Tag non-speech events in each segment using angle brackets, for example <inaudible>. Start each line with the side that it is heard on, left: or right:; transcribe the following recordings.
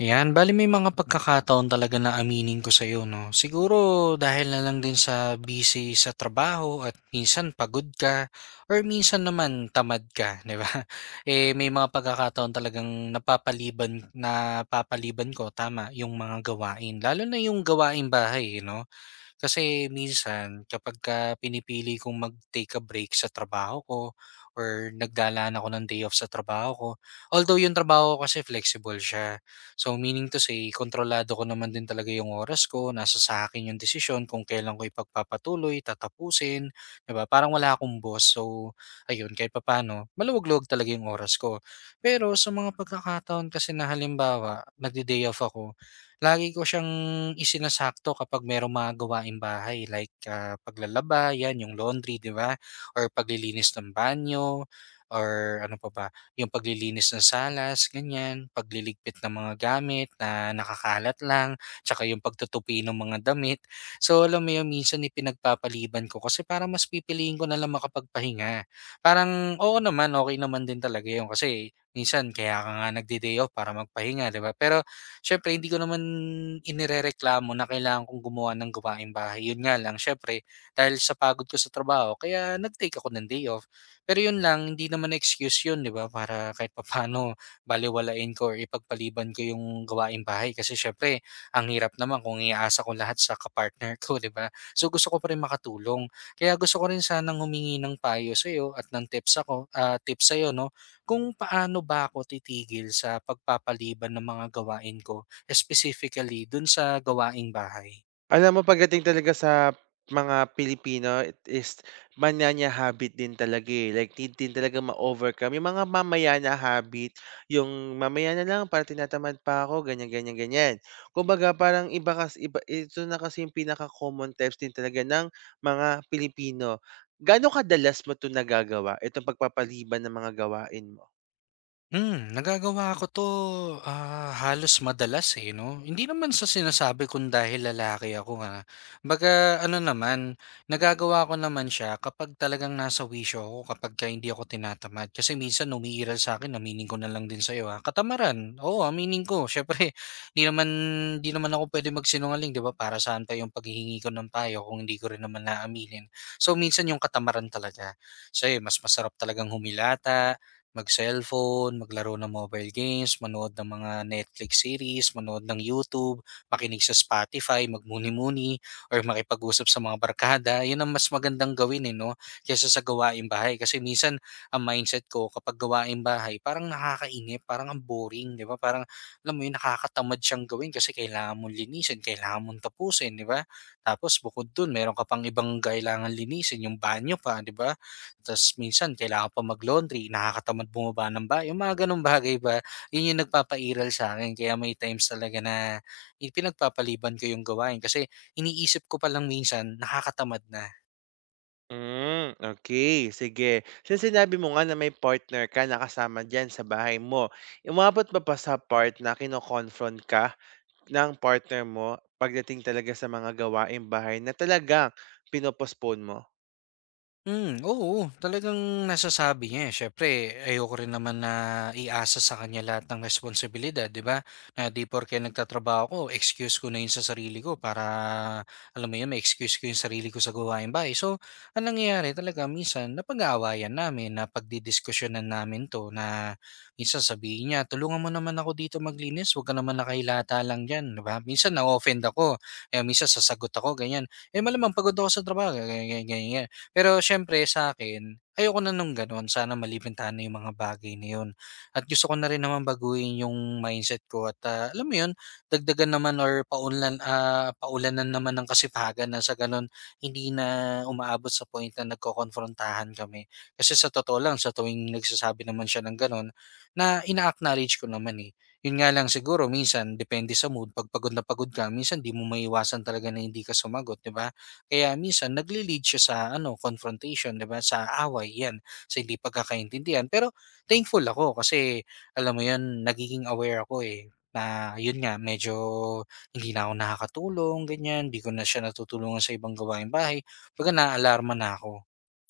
left: Ayan, bale may mga pagkakataon talaga na aminin ko sa'yo, 'no? Siguro dahil na lang din sa busy sa trabaho at minsan pagod ka or minsan naman tamad ka, <laughs> 'di ba? Eh, may mga pagkakataon talagang napapaliban napapaliban ko, tama, yung mga gawain. Lalo na yung gawain bahay, 'no? Kasi minsan kapagka pinipili kong mag-take a break sa trabaho ko or naglalaan ako ng day off sa trabaho ko, although yung trabaho ko kasi flexible siya. So meaning to say, kontrolado ko naman din talaga yung oras ko, nasa sa akin yung desisyon kung kailan ko ipagpapatuloy, tatapusin, 'di ba? Parang wala akong boss. So ayun, kahit papaano, maluwag-luwag talaga yung oras ko. Pero sa mga pagkakataon kasi na halimbawa, nagde-day off ako, lagi ko siyang isinasakto kapag merong mga gawaing bahay like, paglalaba, 'yan yung laundry, 'di ba? Or paglilinis ng banyo or ano pa ba, yung paglilinis ng salas, ganyan, pagliligpit ng mga gamit na nakakalat lang, tsaka yung pagtutupi ng mga damit. So, alam mo yun, minsan ipinagpapaliban ko kasi para mas pipiliin ko na lang makapagpahinga. Parang, oo naman, okay naman din talaga yun kasi minsan kaya ka nga nagde-day off para magpahinga, 'di ba? Pero siyempre hindi ko naman inirereklamo na kailangan kong gumawa ng gawaing bahay. Yun nga lang, siyempre dahil sa pagod ko sa trabaho kaya nag-take ako ng day off. Pero yun lang, hindi naman excuse yun, di ba? Para kahit papaano baliwalain ko or ipagpaliban ko yung gawaing bahay. Kasi siyempre, ang hirap naman kung iaasa ko lahat sa kapartner ko, di ba? So gusto ko pa rin makatulong. Kaya gusto ko rin sanang humingi ng payo sa'yo at ng tips ako, tips sa'yo, no? Kung paano ba ako titigil sa pagpapaliban ng mga gawain ko, specifically dun sa gawaing bahay?
right: Alam mo pagdating talaga sa mga Pilipino, it is manyanya habit din talaga, eh. Like need din talagang ma-overcome yung mga mamaya-na habit, yung mamaya na lang para tinatamad pa ako ganyan, ganyan, ganyan. Kumbaga parang iba ito na kasi yung pinaka-common types din talaga ng mga Pilipino. Gaano kadalas mo ito nagagawa, itong pagpapaliban ng mga gawain mo?
left: Nagagawa ko 'to, halos madalas, eh, 'no. Hindi naman sa sinasabi kung dahil lalaki ako, nga. Kumbaga ano naman, nagagawa ko naman siya kapag talagang nasa wisyo ako, kapagka hindi ako tinatamad. Kasi minsan umiiral sa'kin, aminin ko na lang din sa'yo, katamaran. Oo, aminin ko. Siyempre <laughs> di naman di naman ako pwede magsinungaling, 'di ba? Para saan pa yung paghihingi ko ng payo kung hindi ko rin naman aaminin. So, minsan yung katamaran talaga. So, ayun, mas masarap talagang humilata, mag-cellphone, maglaro ng mobile games, manood ng mga Netflix series, manood ng YouTube, makinig sa Spotify, magmuni-muni, or makipag-usap sa mga barkada. Yun ang mas magandang gawin eh, no? Kesa sa gawaing bahay. Kasi minsan, ang mindset ko kapag gawaing bahay, parang nakakainip, parang ang boring, di ba? Parang, alam mo yun, nakakatamad siyang gawin kasi kailangan mong linisin, kailangan mong tapusin, di ba? Tapos bukod dun, meron ka pang ibang kailangan linisin, yung banyo pa, di ba? Tas minsan kailangan pa mag-laundry, nakakatamad bumaba ng ba yung mga gano'ng bagay ba, yun yung nagpapairal sa akin kaya may times talaga na, eh, pinagpapaliban ko yung gawain kasi iniisip ko palang minsan nakakatamad na.
right: Hmm, okay. Sige. Since sinabi mo nga na may partner ka kasama sa bahay mo, umabot ba pa sa part na kino-confront ka ng partner mo pagdating talaga sa mga gawaing bahay na talagang pino mo?
left: Oo, talagang nasasabi niya, eh. Siyempre ayoko rin naman na iasa sa kanya lahat ng responsibilidad, 'di ba? Na 'di porke nagtatrabaho ko, excuse ko na 'yun sa sarili ko para, alam mo 'yun, ma-excuse ko 'yung sarili ko sa gawain bahay. So, anong nangyayari talaga minsan napag-aawayan namin, napagdidiskusyonan namin 'to na minsan sabihin niya, "Tulungan mo naman ako dito maglinis, 'wag ka naman nakahilata lang diyan," 'di ba? Minsan na-o-offend ako, kaya minsan sasagot ako, ganiyan. "Eh, malamang pagod ako sa trabaho," ga ga ganyan. Pero siyempre sa'kin, ayoko na nung gano'n. Sana malilimitahan na yung mga bagay na yun at gusto ko na rin naman baguhin yung mindset ko at, alam mo yun, dagdagan naman or paunlan paulanan naman ng kasipagan na sa gano'n hindi na umaabot sa point na nagkokomprontahan kami. Kasi sa totoo lang, sa tuwing nagsasabi naman siya ng gano'n, na ina-acknowledge ko naman, eh. Yun nga lang siguro minsan depende sa mood, 'pag pagod na pagod ka minsan 'di mo maiiwasan talaga na hindi ka sumagot, 'di ba? Kaya minsan nagle-lead siya sa ano, confrontation, 'di ba, sa away, 'yan, sa hindi pagkakaintindihan. Pero thankful ako kasi alam mo 'yun, nagiging aware ako eh, na 'yun nga, medyo hindi na ako nakakatulong, ganyan, 'di ko na siya natutulungan sa ibang gawaing bahay, kumbaga naaalarma na ako.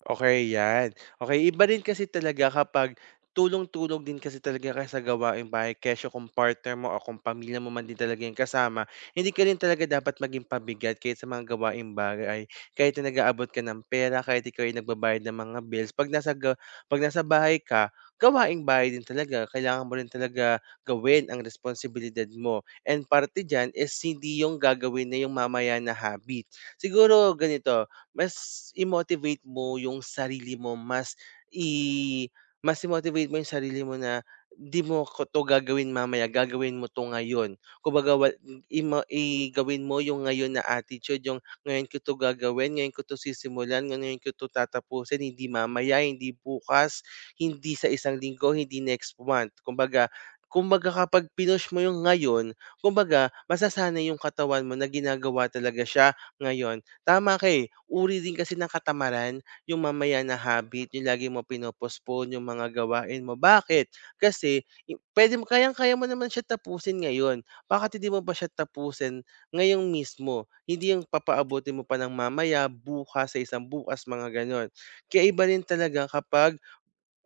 right: Okay, 'yan. Okay, iba rin kasi talaga kapag tulong-tulong din kasi talaga kayo sa gawaing bahay kesyo kung partner mo o kung pamilya mo man din talaga yung kasama, hindi ka rin talaga dapat maging pabigat kahit sa mga gawain bahay. Kahit na nag-aabot ka ng pera, kahit ikaw ay nagbabayad ng mga bills, 'pag nasa bahay ka, gawaing bahay din talaga. Kailangan mo rin talaga gawin ang responsibilidad mo and parte diyan is hindi yung gagawin na yung mamaya na habit. Siguro ganito, mas i-motivate mo yung sarili mo, i mas i-motivate mo yung sarili mo na, "Di mo ko 'to gagawin mamaya, gagawin mo 'to ngayon." Kumbaga wa ima i gawin mo yung ngayon na attitude, yung, "Ngayon ko 'to gagawin, ngayon ko 'to sisimulan, ngayon ko 'to tatapusin, hindi mamaya, hindi bukas, hindi sa isang linggo, hindi next month." Kumbaga kumbaga kapag pinush mo yung ngayon, kumbaga masasanay yung katawan mo na ginagawa talaga siya ngayon. Tama ka, eh. Uri din kasi ng katamaran yung mamaya na habit, yung lagi mo yung mga gawain mo. Bakit? Kasi puwede mo kayang-kaya mo naman siya tapusin ngayon. Bakit hindi mo ba siya tapusin ngayong mismo? Hindi yung papaabutin mo pa ng mamaya, bukas, sa isang bukas, mga gano'n. Kaya iba rin talaga kapag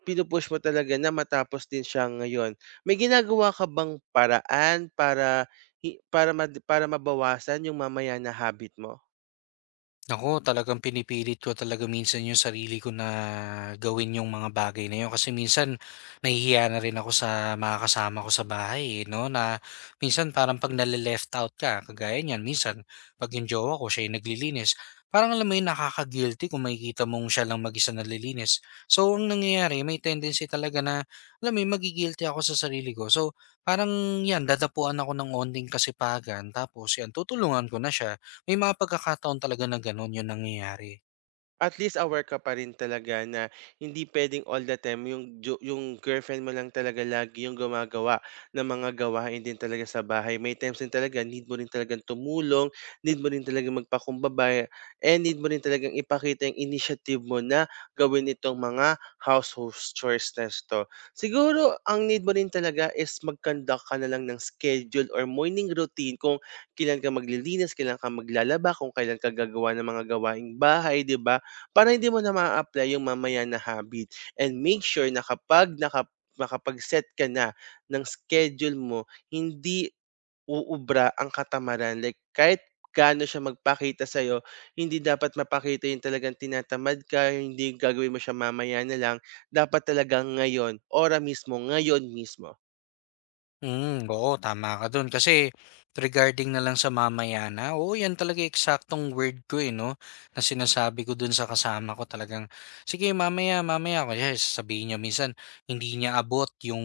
right: mo talaga na matapos din siya ngayon. May ginagawa ka bang paraan para hi para mad para mabawasan yung mamaya na habit mo?
left: Naku, talagang pinipilit ko talaga minsan yung sarili ko na gawin yung mga bagay na yun. Kasi minsan nahihiya na rin ako sa mga kasama ko sa bahay, eh, no? Na minsan parang pag nale-left out ka, kagaya niyan, minsan pag yung jowa ko, siya yung naglilinis, parang alam mo yun, nakaka-guilty kung makikita mong siya lang mag-isa nalilinis. So, ang nangyayari, may tendency talaga na, alam mo yun, magigilty ako sa sarili ko. So, parang yan, dadapuan ako ng onting kasipagan, tapos yan, tutulungan ko na siya may mga pagkakataon talaga na gano'n 'yung nangyayari.
right: At least aware ka pa rin talaga na hindi puwedeng all the time yung girlfriend mo lang talaga lagi yung gumagawa ng mga gawain din talaga sa bahay. May times din talaga need mo rin talagang tumulong, need mo rin talagang magpakumbaba, and need mo rin talagang ipakita yung initiative mo na gawin itong mga household chores na ito. Siguro ang need mo rin talaga is mag-conduct ka na lang ng schedule or morning routine kung kailan ka maglilinis, kailan ka maglalaba, kung kailan ka gagawa ng mga gawaing bahay, 'di ba? Para hindi mo na maa-apply yung mamaya na habit and make sure na kapag nakapag-set ka na ng schedule mo, hindi uubra ang katamaran. Like kahit gaano siya magpakita sa'yo, hindi dapat mapakita yung talagang tinatamad ka, yung hindi gagawin mo siya mamaya na lang. Dapat talagang ngayon, ora mismo, ngayon mismo.
left: Oo tama ka dun. Kasi regarding na lang sa mamayana, oo yan talaga eksaktong word ko eh, 'no, na sinasabi ko dun sa kasama ko talagang, "Sige mamaya, mamaya." Kaya sasabihin niya minsan hindi niya abot yung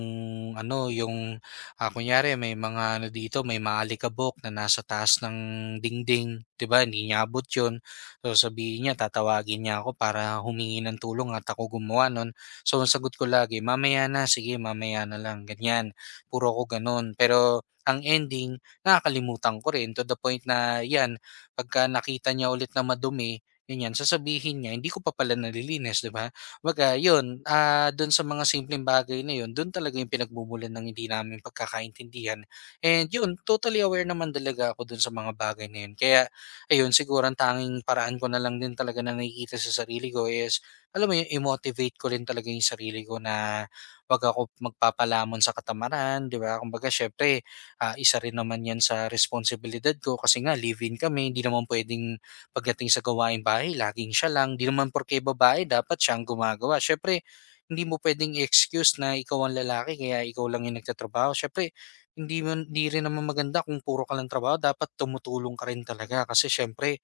left: ano, yung, kunyari may mga ano dito, may mga alikabok na nasa taas ng dingding, 'di ba, hindi niya abot yun. So sabihin niya tatawagin niya ako para humingi ng tulong at ako gumawa nun. So ang sagot ko lagi, "Mamaya na, sige mamaya na lang." Ganyan puro ako gano'n. Pero ang ending, nakakalimutan ko rin to the point na 'yan, pagka nakita niya ulit na madumi, yun ganyan, sasabihin niya, "Hindi ko pa pala nalilinis," 'di ba? Kumbaga 'yun, do'n sa mga simpleng bagay na 'yun, do'n talaga 'yung pinagmumulan ng hindi namin pagkakaintindihan. And 'yun, totally aware naman talaga ako do'n sa mga bagay na 'yun. Kaya ayun, siguro ang tanging paraan ko na lang din talaga na nakikita sa sarili ko is, alam mo 'yun, i-motivate ko rin talaga 'yung sarili ko na wag ako magpapalamon sa katamaran, 'di ba? Kumbaga syempre, isa rin naman 'yan sa responsibilidad ko kasi nga live-in kami, hindi naman pwedeng pagdating sa gawaing bahay laging siya lang. Hindi naman porke babae dapat siyang gumagawa. Syempre, hindi mo pwedeng excuse na ikaw ang lalaki kaya ikaw lang yung nagtatrabaho. Syempre, hindi rin naman maganda kung puro ka lang trabaho, dapat tumutulong ka rin talaga kasi syempre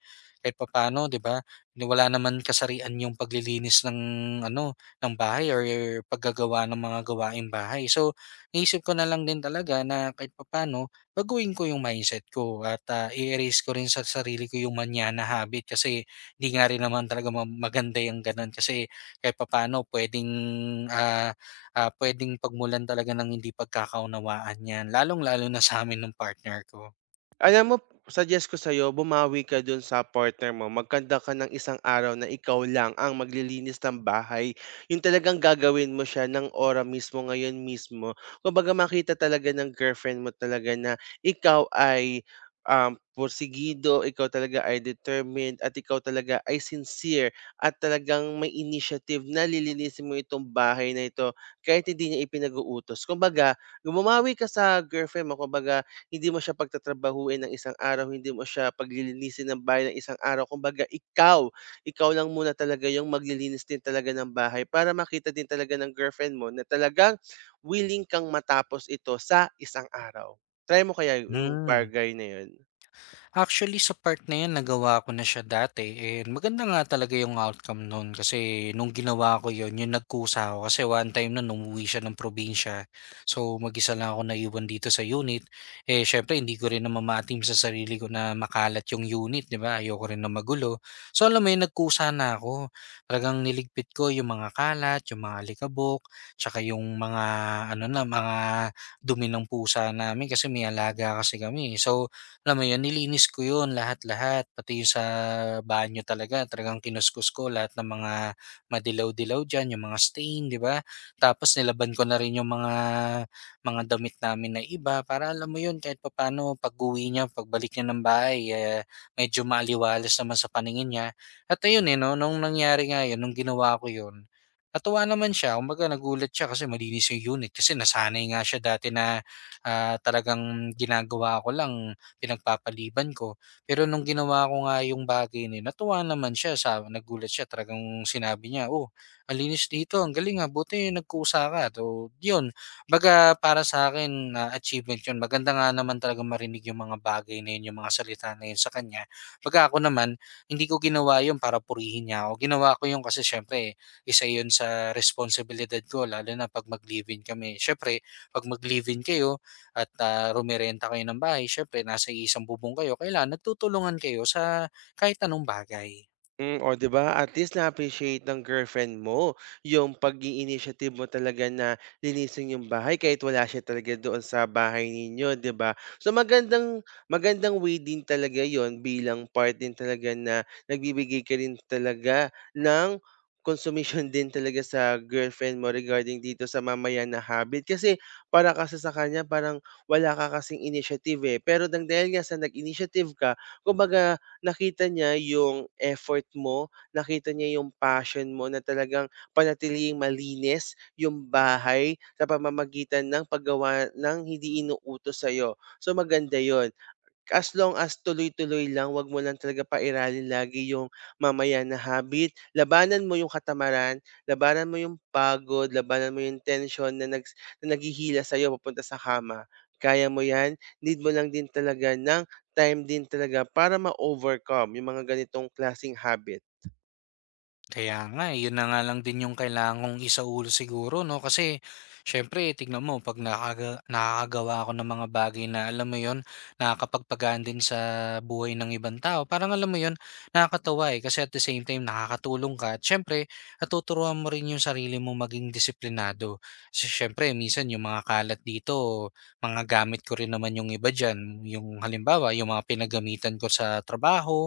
left: kahit papaano, 'di ba? Wala naman kasarian yung paglilinis ng ano ng bahay or paggagawa ng mga gawaing bahay. So, naisip ko na lang din talaga na kahit papaano, baguhin ko yung mindset ko at i-erase ko rin sa sarili ko yung manyana habit kasi hindi nga rin naman talaga maganda yung ganun kasi kahit papaano pwedeng, ah pwedeng pagmulan talaga ng hindi pagkakaunawaan yan, lalong-lalo na sa amin ng partner ko.
right: Alam mo, suggest ko sa'yo bumawi ka dun sa partner mo. Magkanda ka ng isang araw na ikaw lang ang maglilinis ng bahay. Yung talagang gagawin mo siya ng ora mismo, ngayon mismo. Kumbaga makita talaga ng girlfriend mo talaga na ikaw ay porsigido, ikaw talaga ay determined, at ikaw talaga ay sincere, at talagang may initiative na lilinisin mo itong bahay na ito kahit hindi niya ipinag-uutos. Kumbaga, gumawi ka sa girlfriend mo, kumbaga hindi mo siya pagtatrabahuin ng isang araw, hindi mo siya paglilinisin ng bahay ng isang araw. Kumbaga ikaw lang muna talaga yung maglilinis din talaga ng bahay para makita din talaga ng girlfriend mo na talagang willing kang matapos ito sa isang araw. Try mo kaya yung
left: Hmm.
right: bargain na yun?
left: Actually, sa part na 'yan nagawa ko na siya dati and maganda nga talaga yung outcome nun kasi nung ginawa ko 'yun, yung nagkusa ako kasi one time nun umuwi siya ng probinsya. So, mag-isa lang ako naiwan dito sa unit. Eh, syempre hindi ko rin na maatim sa sarili ko na makalat yung unit, 'di ba? Ayoko rin na magulo. So, alam mo 'yun, nagkusa na ako. Talagang niligpit ko yung mga kalat, yung mga alikabok, tsaka yung mga ano na, mga dumi ng pusa namin kasi may alaga kasi kami. So, alam mo yun, nilinis ko yun lahat-lahat, pati yung sa banyo talagang kinuskus ko lahat ng mga madilaw-dilaw diyan, yung mga stain, 'di ba? Tapos nilaban ko na rin yung mga damit namin na iba para alam mo yun, kahit papaano pag-uwi niya, pagbalik niya ng bahay, eh, medyo maaliwalas naman sa paningin niya. At ayun, eh, 'no, nung nangyari nga yun, nung ginawa ko yun, natuwa naman siya. Kumbaga nagulat siya kasi malinis yung unit kasi nasanay nga siya dati na, talagang ginagawa ko lang pinagpapaliban ko. Pero nung ginawa ko nga yung bagay na yun, natuwa naman siya, sa nagulat siya, talagang sinabi niya, "Oh, alinis dito, ang galing ah, buti nagkusa ka." So, yun, baga para sa akin na achievement yun. Maganda nga naman talaga marinig yung mga bagay na yun, yung mga salita na yun sa kanya. Baga ako naman, hindi ko ginawa yun para purihin niya ako. Ginawa ko yun kasi syempre, isa yun sa responsibilidad ko, lalo na pag mag-live-in kami. Syempre, pag mag-live-in kayo, at, rumerenta kayo ng bahay siyempre nasa iisang bubong kayo kailangan nagtutulungan kayo sa kahit anong bagay.
right: Hmm, o 'di ba at least na-appreciate ng girlfriend mo yung pag-i-initiative mo talaga na linisin yung bahay kahit wala siya talaga doon sa bahay ninyo, 'di ba? So magandang magandang way din talaga 'yon bilang part din talaga na nagbibigay ka rin talaga ng consumption <laughs> din talaga sa girlfriend mo regarding dito sa mamaya na habit. Kasi para kasi sa kanya parang wala ka kasing initiative eh. Pero dahil nga sa nag-initiative ka, kumbaga nakita niya yung effort mo, nakita niya yung passion mo na talagang panatiling malinis yung bahay sa pamamagitan ng paggawa ng hindi inuutos sa'yo. So maganda yon. As long as tuloy-tuloy lang, 'wag mo lang talaga pairalin lagi yung mamaya na habit. Labanan mo yung katamaran, labanan mo yung pagod, labanan mo yung tension na nags na naghihila sa'yo papunta sa kama. Kaya mo 'yan, need mo lang din talaga ng time din talaga para ma-overcome yung mga ganitong klaseng habit.
left: Kaya nga, eh, yun na nga lang din yung kailangan kong isaulo siguro 'no, kasi siyempre tignan mo 'pag nakakagawa ako ng mga bagay na alam mo yun, nakakapagpagaan din sa buhay ng ibang tao, parang alam mo yun, nakakatuwa, eh, kasi at the same time nakakatulong ka at siyempre natuturuan mo rin yung sarili mo maging disiplinado. Kasi siyempre minsan yung mga kalat dito, mga gamit ko rin naman yung iba diyan, yung halimbawa yung mga pinagamitan ko sa trabaho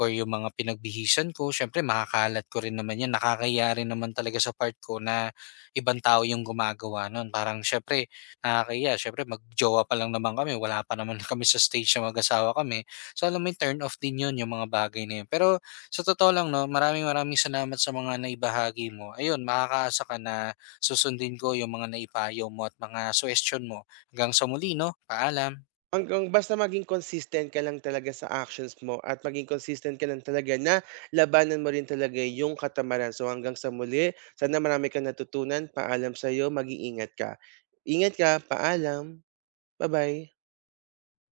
left: or yung mga pinagbihisan ko, siyempre makakalat ko rin naman yan. Nakakaya rin naman talaga sa part ko na ibang tao yung gumagawa nun. Parang siyempre, nakakaya, siyempre, magjowa pa lang naman kami. Wala pa naman <laughs> kami sa stage na mag-asawa kami. So, alam mo yung turn off din yun, yung mga bagay na yun. Pero, sa totoo lang, no, maraming maraming salamat sa mga naibahagi mo. Ayun, makakaasa ka na susundin ko yung mga naipayo mo at mga suggestion mo. Hanggang sa muli, no? Paalam.
right: Hanggang basta maging consistent ka lang talaga sa actions mo at maging consistent ka lang talaga na labanan mo rin talaga yung katamaran. So hanggang sa muli, sana marami kang natutunan. Paalam sa'yo, mag-iingat ka. Ingat ka, paalam. Bye bye.